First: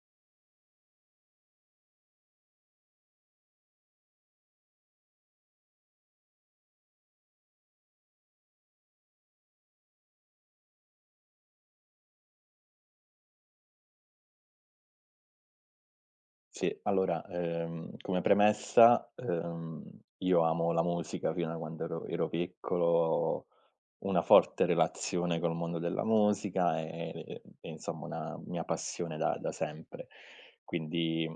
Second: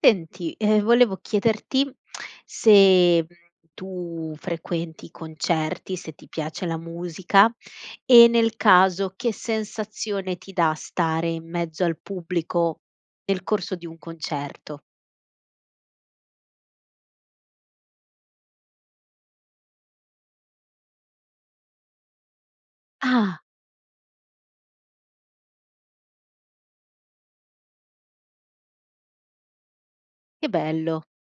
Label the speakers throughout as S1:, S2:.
S1: Senti, volevo chiederti se, tu frequenti i concerti, se ti piace la musica e nel caso che sensazione ti dà stare in mezzo al pubblico nel corso di un concerto?
S2: Sì, allora, come premessa, io amo la musica fino a quando ero piccolo,
S1: Ah,
S2: ho una forte relazione col mondo della musica e insomma una mia passione da sempre.
S1: che bello.
S2: Quindi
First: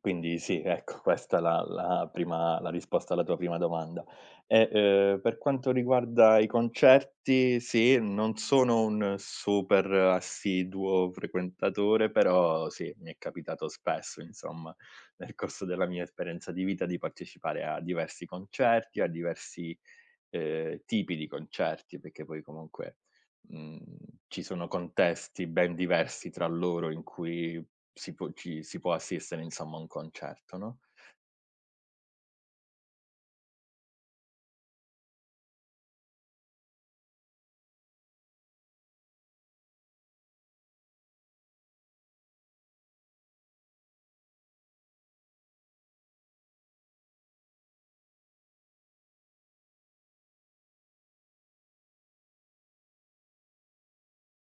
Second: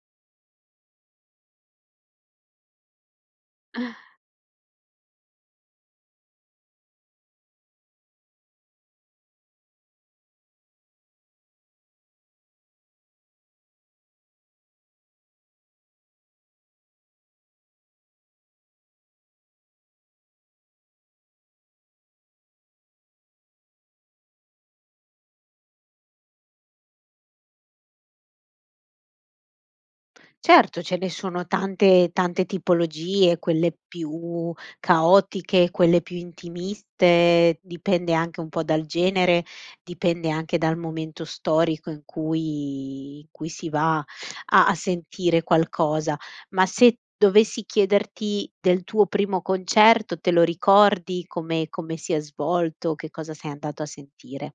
S2: quindi sì, ecco, questa è la risposta alla tua prima domanda. E, per quanto riguarda i concerti, sì, non sono un super assiduo frequentatore, però sì, mi è capitato spesso, insomma, nel corso della mia esperienza di vita di partecipare a diversi concerti, a diversi tipi di concerti, perché poi comunque, mhmm, ci sono contesti ben diversi tra loro in cui si può ci si può assistere insomma a un concerto, no.
S1: Certo, ce ne sono tante tipologie, quelle più caotiche, quelle più intimiste, dipende anche un po' dal genere, dipende anche dal momento storico in cui si va a sentire qualcosa. Ma se dovessi chiederti del tuo primo concerto, te lo ricordi? Come si è svolto? Che cosa sei andato a sentire?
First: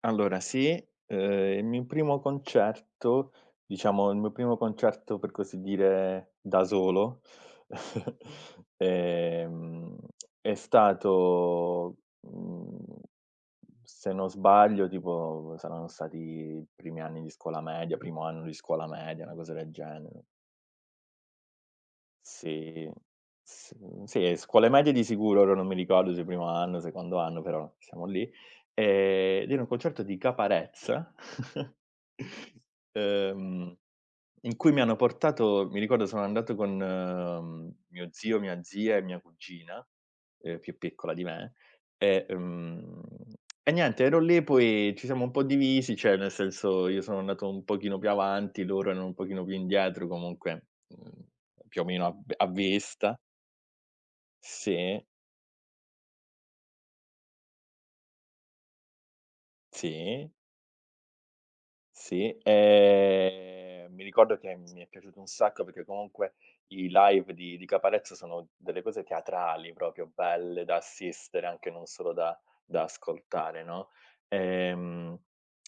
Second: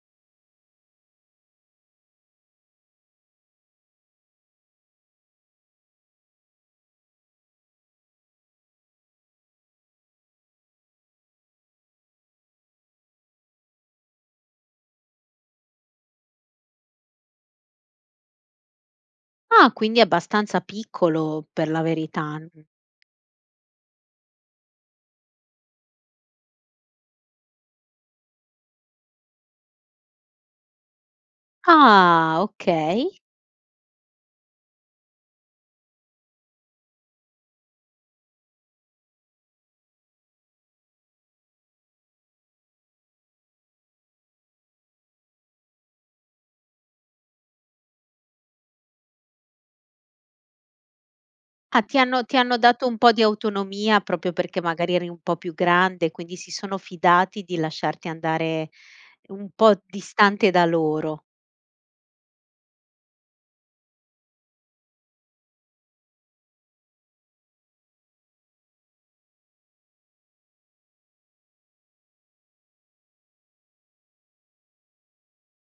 S2: Allora sì, il mio primo concerto, diciamo il mio primo concerto per così dire da solo. ehm, è stato, mhmm Se non sbaglio tipo saranno stati i primi anni di scuola media, primo anno di scuola media, una cosa del
S1: Ah, quindi è
S2: genere.
S1: abbastanza piccolo per la verità.
S2: Sì, s sì, scuole medie di sicuro, ora non mi ricordo se primo anno, secondo anno, però siamo lì. Ed era un concerto di Caparezza.
S1: Ah, okay.
S2: Ehm In cui mi hanno portato. Mi ricordo, sono andato con, mio zio, mia zia e mia cugina, più piccola di me, e, mhmm, e niente, ero lì, poi ci siamo un po' divisi, cioè nel senso io sono andato un pochino più avanti, loro erano un pochino più indietro, comunque, più
S1: Ah,
S2: o
S1: ti
S2: meno a
S1: hanno
S2: v
S1: ti
S2: a
S1: hanno dato un po'
S2: vista.
S1: di autonomia proprio perché magari
S2: Sì,
S1: eri un po' più grande, quindi si sono fidati di lasciarti andare un po'
S2: sì.
S1: distante da loro.
S2: Sì, mi ricordo che mi è piaciuto un sacco perché comunque i live di Caparezza sono delle cose teatrali proprio, belle da assistere, anche non solo da ascoltare, no, ehm,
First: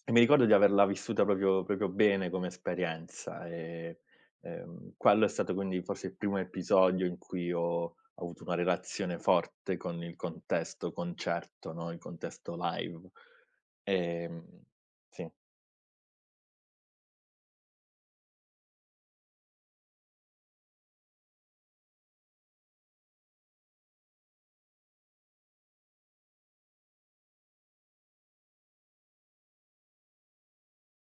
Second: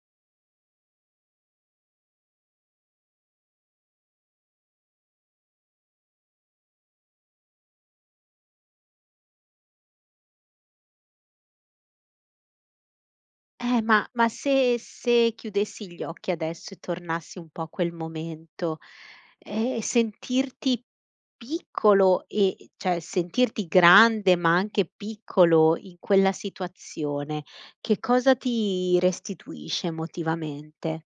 S2: e mi ricordo di averla vissuta proprio proprio bene come esperienza. Quello è stato quindi forse il primo episodio in cui ho avuto una relazione forte con il contesto concerto, no, il contesto live.
S1: Ma
S2: Ehm,
S1: se
S2: sì.
S1: se chiudessi gli occhi adesso e tornassi un po' a quel momento, sentirti piccolo e cioè sentirti grande, ma anche piccolo in quella situazione, che cosa ti restituisce emotivamente?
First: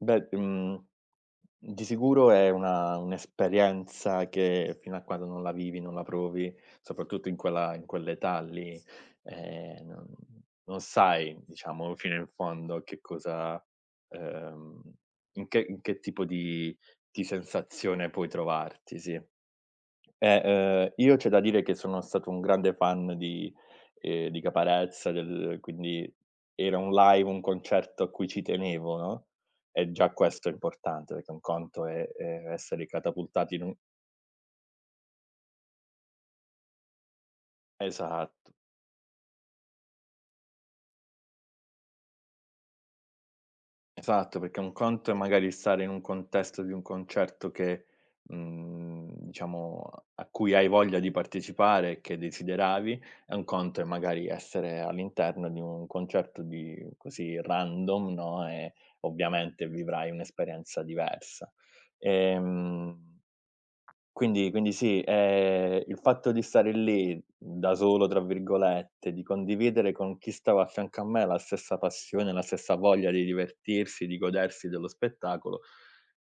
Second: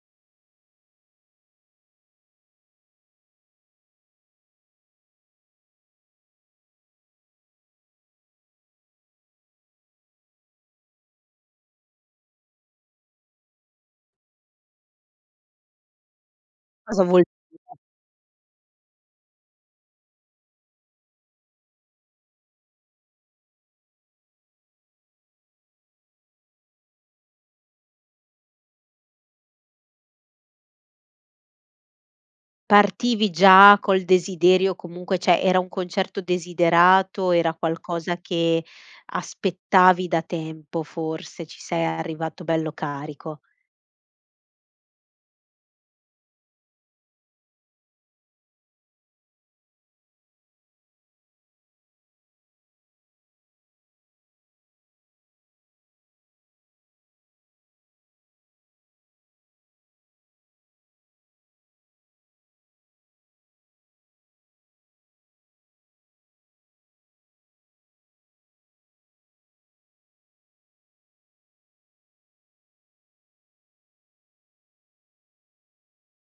S2: Beh, di sicuro è una un'esperienza che fino a quando non la vivi, non la provi, soprattutto in quella in quell'età lì, ehm, non non sai diciamo fino in fondo che cosa, ehm, in che tipo di
S1: Cosa vuol
S2: di sensazione puoi trovarti, sì. Io c'è da dire che sono stato un grande fan di Caparezza, del quindi era un live, un concerto a cui ci tenevo, no, e già questo è importante, perché un conto è, essere
S1: Partivi
S2: catapultati. In un
S1: già col desiderio comunque cioè era un concerto desiderato, era qualcosa
S2: Esatto.
S1: che aspettavi da tempo forse, ci sei arrivato bello carico.
S2: Esatto, perché un conto è magari stare in un contesto di un concerto che, diciamo, a cui hai voglia di partecipare e che desideravi, e un conto è magari essere all'interno di un concerto di così random, no, e ovviamente vivrai un'esperienza diversa. Ehm quindi sì, il fatto di stare lì, "da solo", tra virgolette, di condividere con chi stava a fianco a me la stessa passione, la stessa voglia di divertirsi, di godersi dello spettacolo,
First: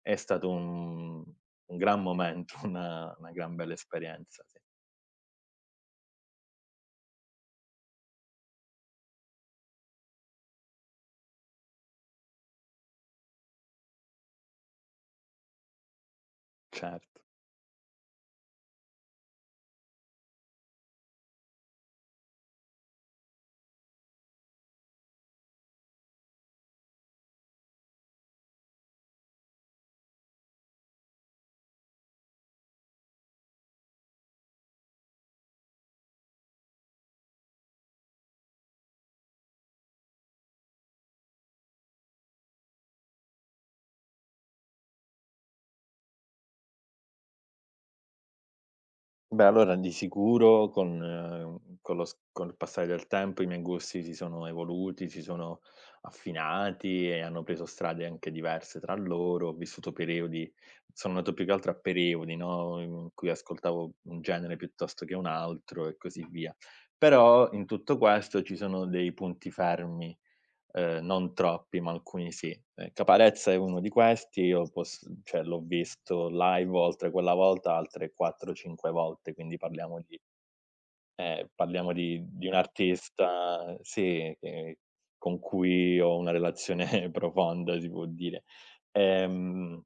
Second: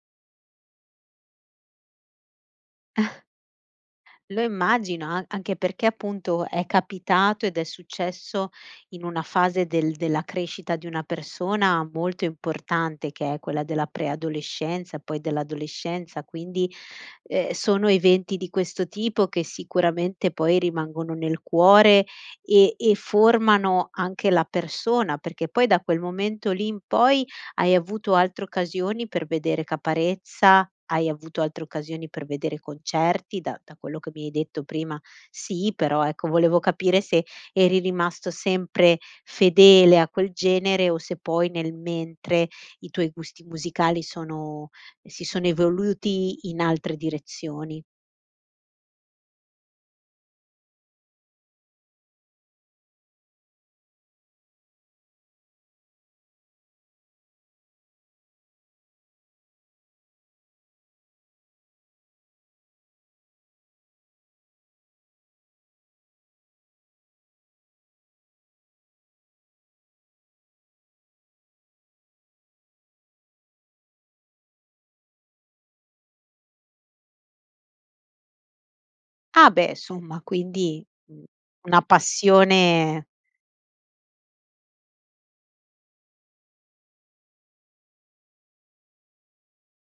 S2: è stato un gran momento, una gran bella
S1: Lo
S2: esperienza, sì,
S1: immagino, a anche perché appunto è capitato ed è successo in una fase della crescita di una persona molto importante, che è quella della preadolescenza, poi dell'adolescenza, quindi,
S2: certo.
S1: sono eventi di questo tipo che sicuramente poi rimangono nel cuore e formano anche la persona, perché poi da quel momento lì in poi hai avuto altre occasioni per vedere Caparezza, hai avuto altre occasioni per vedere concerti? Da quello che mi hai detto prima sì, però ecco volevo capire se eri rimasto sempre fedele a quel genere o se poi nel mentre i tuoi gusti musicali sono si sono evoluti in altre direzioni.
S2: Beh, allora di sicuro con lo s col passare del tempo i miei gusti si sono evoluti, si sono affinati e hanno preso strade anche diverse tra loro. Ho vissuto periodi sono andato più che altro a periodi, no, in cui ascoltavo un genere piuttosto che un altro e così via. Però in tutto questo ci sono dei punti fermi, non troppi, ma alcuni sì. Caparezza è uno di questi, io posso cioè l'ho visto live oltre quella volta altre 4, 5 volte,
S1: Ah
S2: quindi
S1: beh,
S2: parliamo di
S1: insomma quindi, mhmm,
S2: eh,
S1: una
S2: parliamo di di un
S1: passione.
S2: artista sì, che con cui ho una relazione profonda, si può dire. Ehm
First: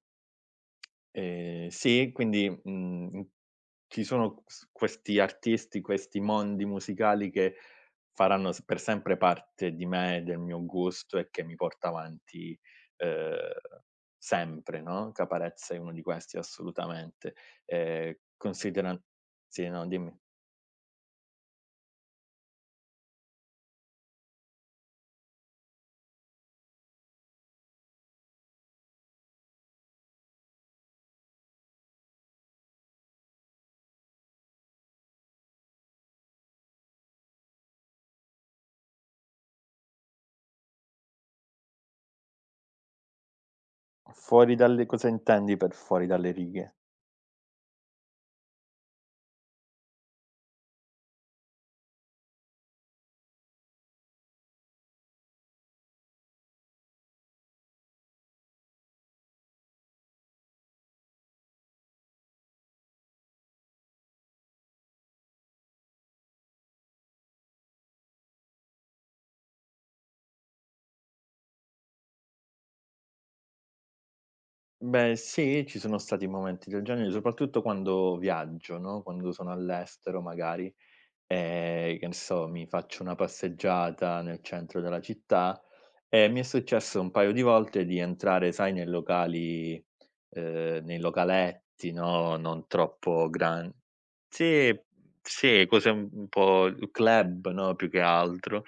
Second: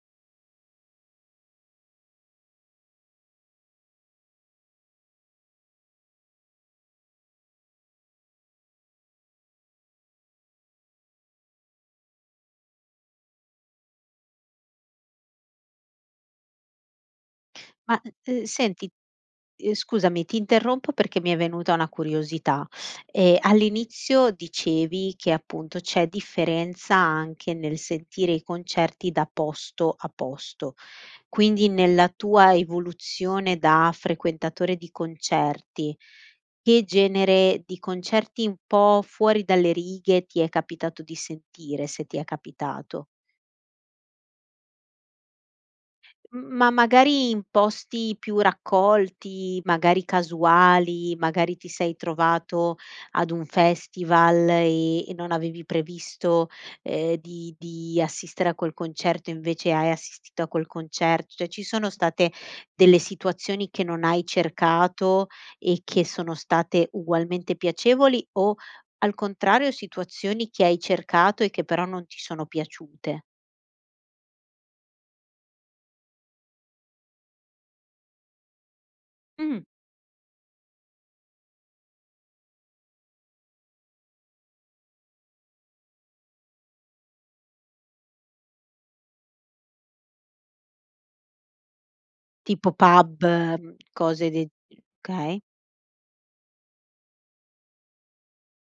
S2: Sì, quindi, ci sono s questi artisti, questi mondi musicali che faranno s per sempre parte di me, del mio gusto e che mi porta avanti, ehm, sempre, no, Caparezza è uno di questi assolutamente.
S1: Ma, senti,
S2: Consideran Sì, no, dimmi.
S1: scusami, ti interrompo perché mi è venuta una curiosità. All'inizio dicevi che appunto c'è differenza anche nel sentire i concerti da posto a posto. Quindi nella tua evoluzione da frequentatore di concerti, che genere di concerti un po' fuori dalle righe ti è capitato di sentire, se ti è capitato?
S2: Fuori dalle Cosa intendi per fuori dalle
S1: M Ma
S2: righe?
S1: magari in posti più raccolti, magari casuali, magari ti sei trovato ad un festival e non avevi previsto, di assistere a quel concerto, invece hai assistito a quel concerto. Cioè ci sono state delle situazioni che non hai cercato e che sono state ugualmente piacevoli o, al contrario, situazioni che hai cercato e che però non ti sono piaciute?
S2: Beh, sì, ci sono stati momenti del genere, soprattutto quando viaggio, no, quando sono
S1: Mh.
S2: all'estero magari. Che ne so, mi faccio una passeggiata nel centro della città e mi è successo un paio di volte di entrare, sai, nei locali, nei localetti, no, non
S1: Tipo pub,
S2: troppo gran
S1: mhmm, cose de,
S2: sì,
S1: okay.
S2: sì, cose un po' club, no, più che altro,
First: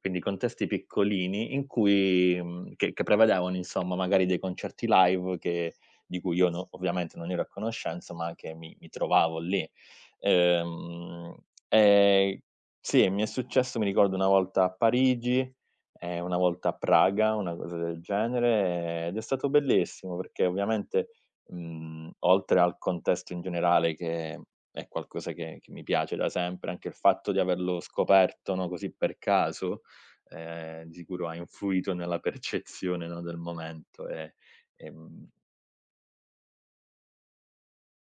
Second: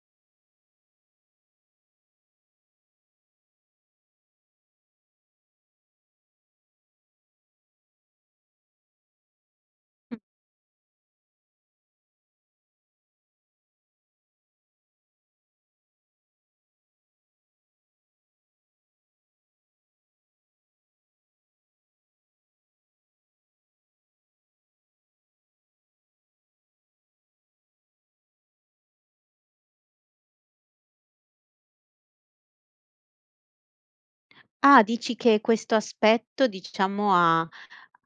S2: quindi contesti piccolini in cui, che prevedevano insomma magari dei concerti live che di cui io no ovviamente non ero a conoscenza, ma che mi trovavo lì.
S1: Mh.
S2: Ehm, e sì, mi è successo, mi ricordo, una volta a Parigi e una volta a Praga, una cosa del genere, ed è stato bellissimo perché ovviamente, oltre al contesto in generale che è qualcosa che mi piace da sempre, anche il fatto di averlo scoperto, no, così per caso, di sicuro ha influito nella percezione, no, del momento e,
S1: Ah, dici
S2: ehm,
S1: che questo aspetto, diciamo,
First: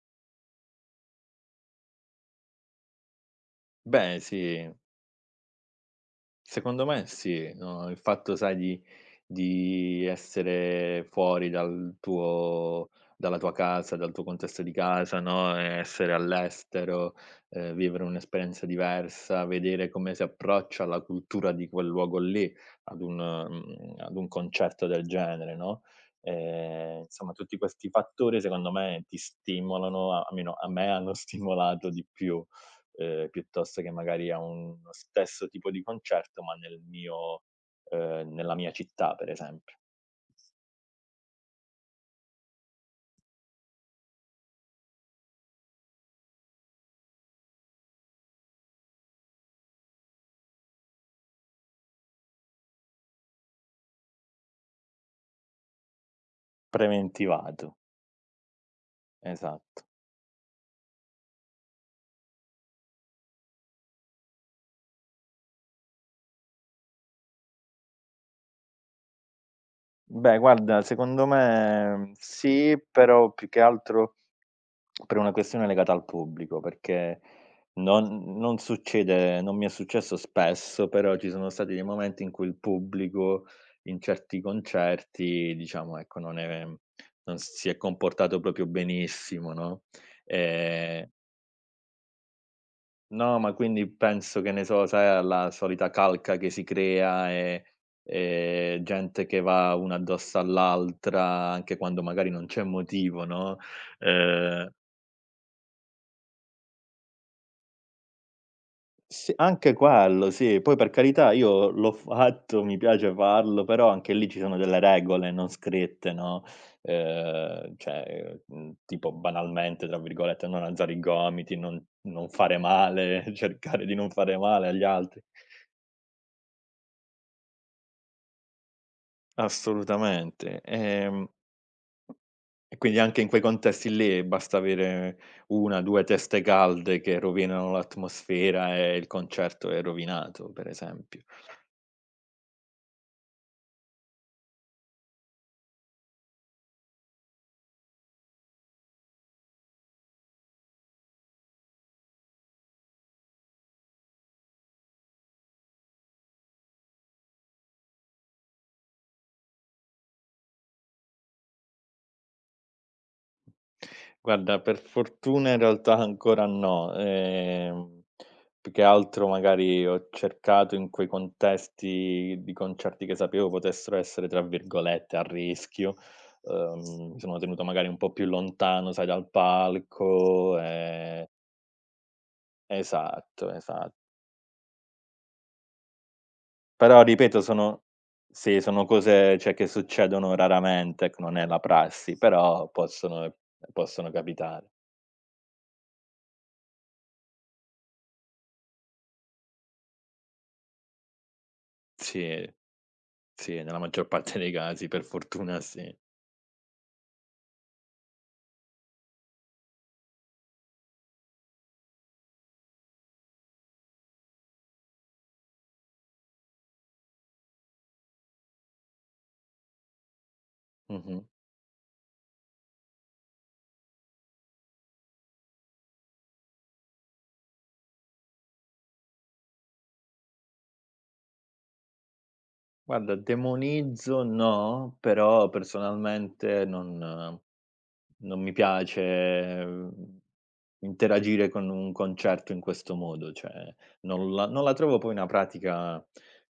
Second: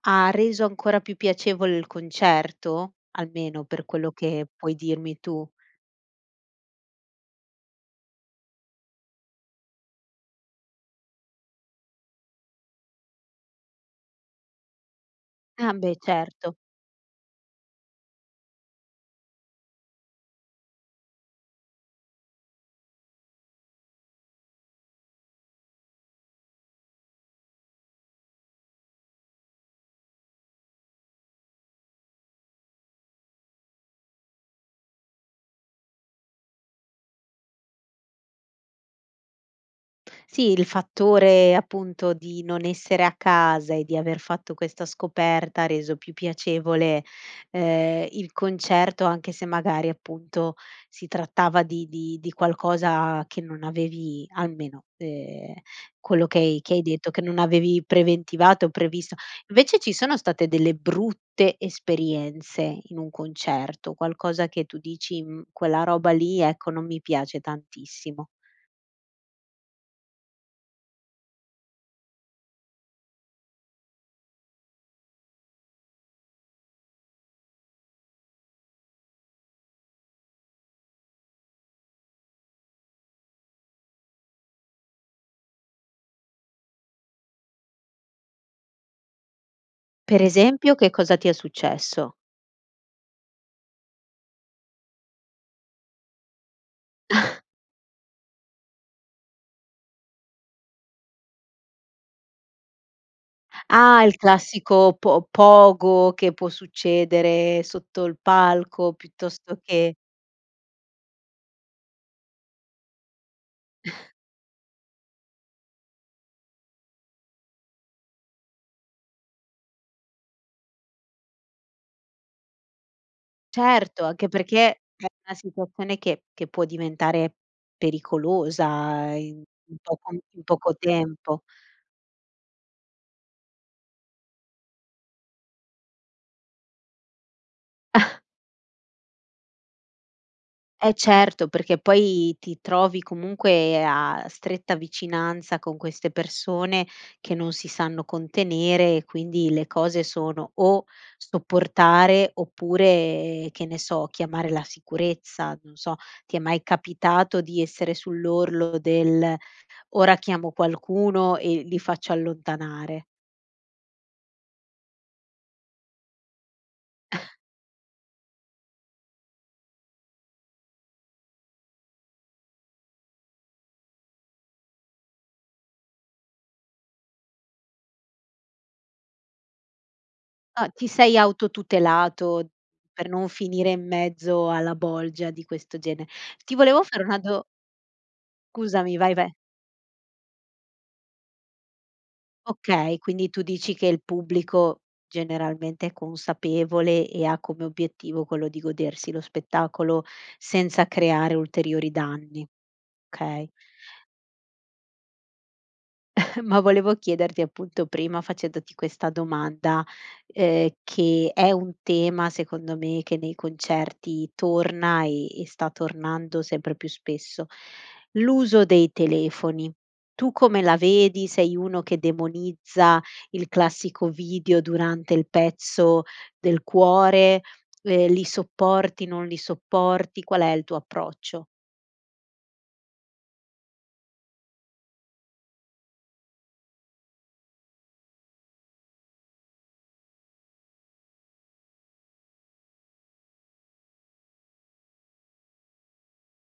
S1: ha reso ancora più piacevole il concerto? Almeno per quello
S2: beh
S1: che
S2: sì.
S1: puoi dirmi tu.
S2: Secondo me sì, no, il fatto sai di essere fuori dalla tua casa, dal tuo contesto di casa, no,
S1: Ah,
S2: e
S1: beh,
S2: essere
S1: certo.
S2: all'estero, vivere un'esperienza diversa, vedere come si approccia la cultura di quel luogo lì ad un, ad un concerto del genere, no, insomma tutti questi fattori secondo me ti stimolano, almeno a me hanno stimolato di più, piuttosto che magari a uno stesso tipo di concerto, ma nel mio, nella mia città per esempio.
S1: Sì, il fattore appunto di non essere a casa e di aver fatto questa scoperta ha reso più piacevole, il concerto, anche se magari appunto si trattava di qualcosa che non avevi almeno, quello che hai detto, che non
S2: Preventivato.
S1: avevi preventivato o previsto. Invece
S2: Esatto.
S1: ci sono state delle brutte esperienze in un concerto, qualcosa che tu dici: "Mhmm, quella roba lì, ecco, non mi piace tantissimo"?
S2: Beh guarda, secondo me, sì, però più che altro per una questione legata al pubblico, perché non mi è successo spesso, però ci sono stati dei momenti in cui il pubblico in certi concerti, diciamo, ecco, non si è comportato proprio benissimo, no.
S1: Per esempio, che
S2: ehm
S1: cosa ti è successo?
S2: No, ma quindi penso, che ne so, sai, alla solita calca che si crea e gente che va una addosso all'altra, anche quando magari non c'è motivo, no,
S1: Ah, il
S2: ehm,
S1: classico po pogo che può succedere sotto il palco
S2: sì,
S1: piuttosto
S2: anche
S1: che
S2: quello, sì. Poi per carità, io l'ho fatto, mi piace farlo, però anche lì ci sono delle regole non scritte, no, cioè, tipo "banalmente", tra virgolette, non alzare i gomiti, non fare male, cercare di
S1: certo,
S2: non
S1: anche
S2: fare male
S1: perché
S2: agli
S1: è
S2: altri.
S1: una situazione che può diventare pericolosa in in
S2: Assolutamente.
S1: poco tempo.
S2: E quindi anche in quei contesti lì basta avere 1, 2 teste calde che rovinano l'atmosfera e il concerto è rovinato, per
S1: Eh
S2: esempio.
S1: certo, perché poi ti trovi comunque a stretta vicinanza con queste persone che non si sanno contenere e quindi le cose sono o sopportare oppure, che ne so, chiamare la sicurezza. Non so, ti è mai capitato di essere sull'orlo del: "Ora chiamo qualcuno e li faccio allontanare"?
S2: Guarda, per fortuna in realtà ancora no. Più che altro magari ho cercato in quei contesti di concerti che sapevo potessero essere, tra virgolette, "a rischio", mi sono tenuto magari un po' più lontano, sai, dal palco.
S1: Ah, ti sei autotutelato per non
S2: Esatto.
S1: finire in
S2: esa
S1: mezzo alla bolgia di questo gene. Ti volevo
S2: Però
S1: fare una
S2: ripeto,
S1: do.
S2: sono sì, sono
S1: Scusami, vai, vai.
S2: cose, cioè, che succedono raramente, ecco, non è la prassi, però
S1: Okay, quindi
S2: possono
S1: tu dici che il
S2: possono capitare.
S1: pubblico generalmente è consapevole e ha come obiettivo quello di godersi lo spettacolo senza creare ulteriori danni,
S2: Sì,
S1: okay.
S2: sì, nella maggior parte dei casi, per fortuna sì.
S1: Ma volevo chiederti appunto prima facendoti questa domanda, che è un tema secondo me che nei concerti torna e sta tornando sempre più spesso, l'uso dei telefoni. Tu come la
S2: Mh-mh.
S1: vedi? Sei uno che demonizza il classico video durante il pezzo del cuore? Li sopporti, non li sopporti? Qual è il tuo approccio?
S2: Guarda, demonizzo no, però personalmente non mi piace, mhmm interagire con un concerto in questo modo, cioè non la trovo poi una pratica,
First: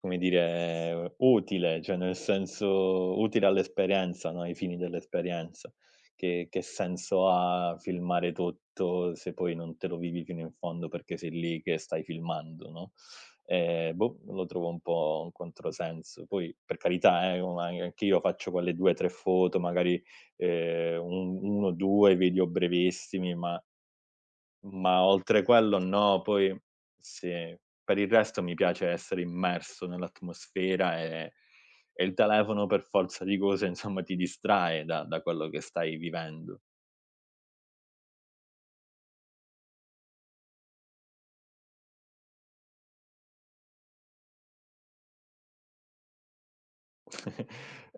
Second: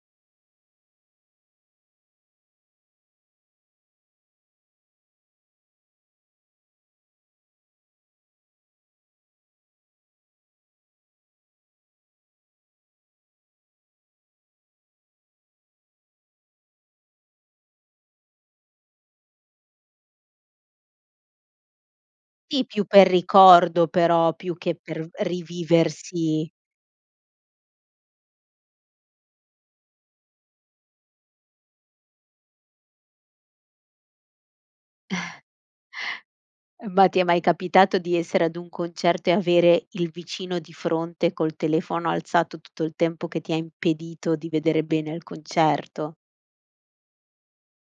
S2: come dire, utile, cioè nel senso utile all'esperienza, no, ai fini dell'esperienza. Che senso ha filmare tutto se poi non te lo vivi fino in fondo perché sei lì che stai filmando, no? Boh, lo trovo un po' un controsenso. Poi per carità, ma anch'io faccio quelle 2, 3 foto, magari, un 1, 2 video
S1: Sì, più per
S2: brevissimi, ma
S1: ricordo però, più che per
S2: oltre quello no,
S1: riviversi.
S2: poi sì, per il resto mi piace essere immerso nell'atmosfera e il telefono per forza di cose, insomma, ti distrae da quello che stai vivendo.
S1: Ma ti è mai capitato di essere ad un concerto e avere il vicino di fronte col telefono alzato tutto il tempo che ti ha impedito di vedere bene il concerto?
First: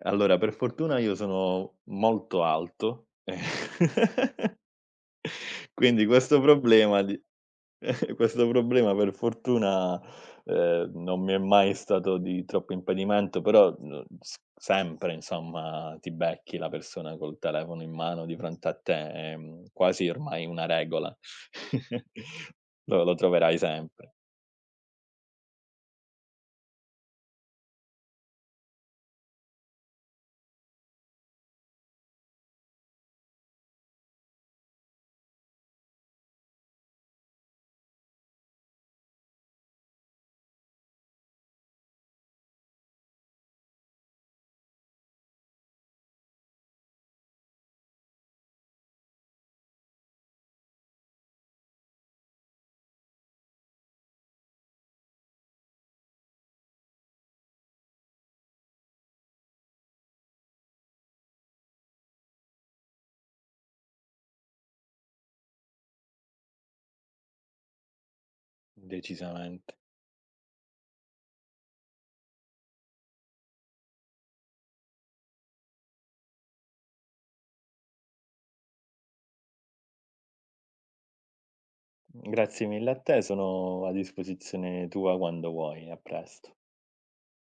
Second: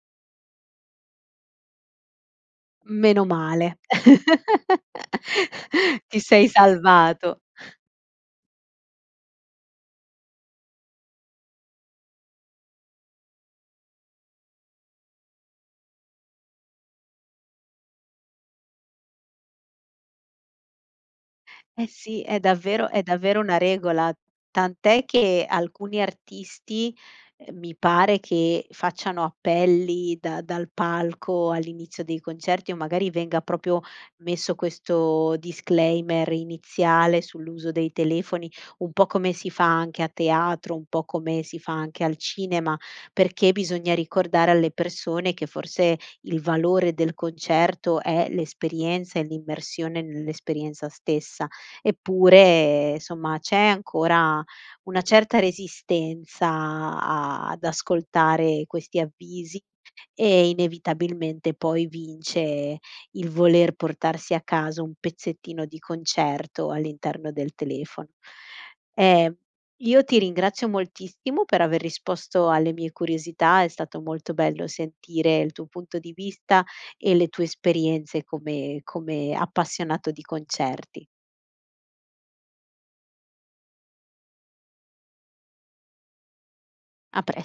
S2: Allora, per fortuna io sono molto alto.
S1: Meno male.
S2: quindi
S1: Ti
S2: questo
S1: sei
S2: problema di
S1: salvato.
S2: Questo problema per fortuna, non mi è mai stato di troppo impedimento, però, s sempre insomma ti becchi la persona col telefono in mano di fronte a te, è, quasi ormai una regola.
S1: Eh sì, è davvero è
S2: Lo
S1: davvero una
S2: troverai
S1: regola,
S2: sempre,
S1: tant'è che alcuni artisti, mi pare che facciano appelli da dal palco all'inizio dei concerti o magari venga proprio messo questo disclaimer iniziale sull'uso dei telefoni, un po' come si fa anche a teatro, un po' come si fa anche al cinema, perché bisogna ricordare alle persone che forse il valore del concerto è l'esperienza e l'immersione nell'esperienza stessa. Eppure, insomma, c'è ancora una certa resistenza a ad ascoltare questi avvisi e inevitabilmente poi vince il voler portarsi a casa un pezzettino di concerto all'interno del telefono. Ehm,
S2: decisamente.
S1: io ti ringrazio moltissimo per aver risposto alle mie curiosità, è stato molto bello sentire il tuo punto di vista e le tue esperienze come appassionato di concerti.
S2: Grazie mille a te, sono a disposizione tua quando vuoi, a presto.
S1: A pres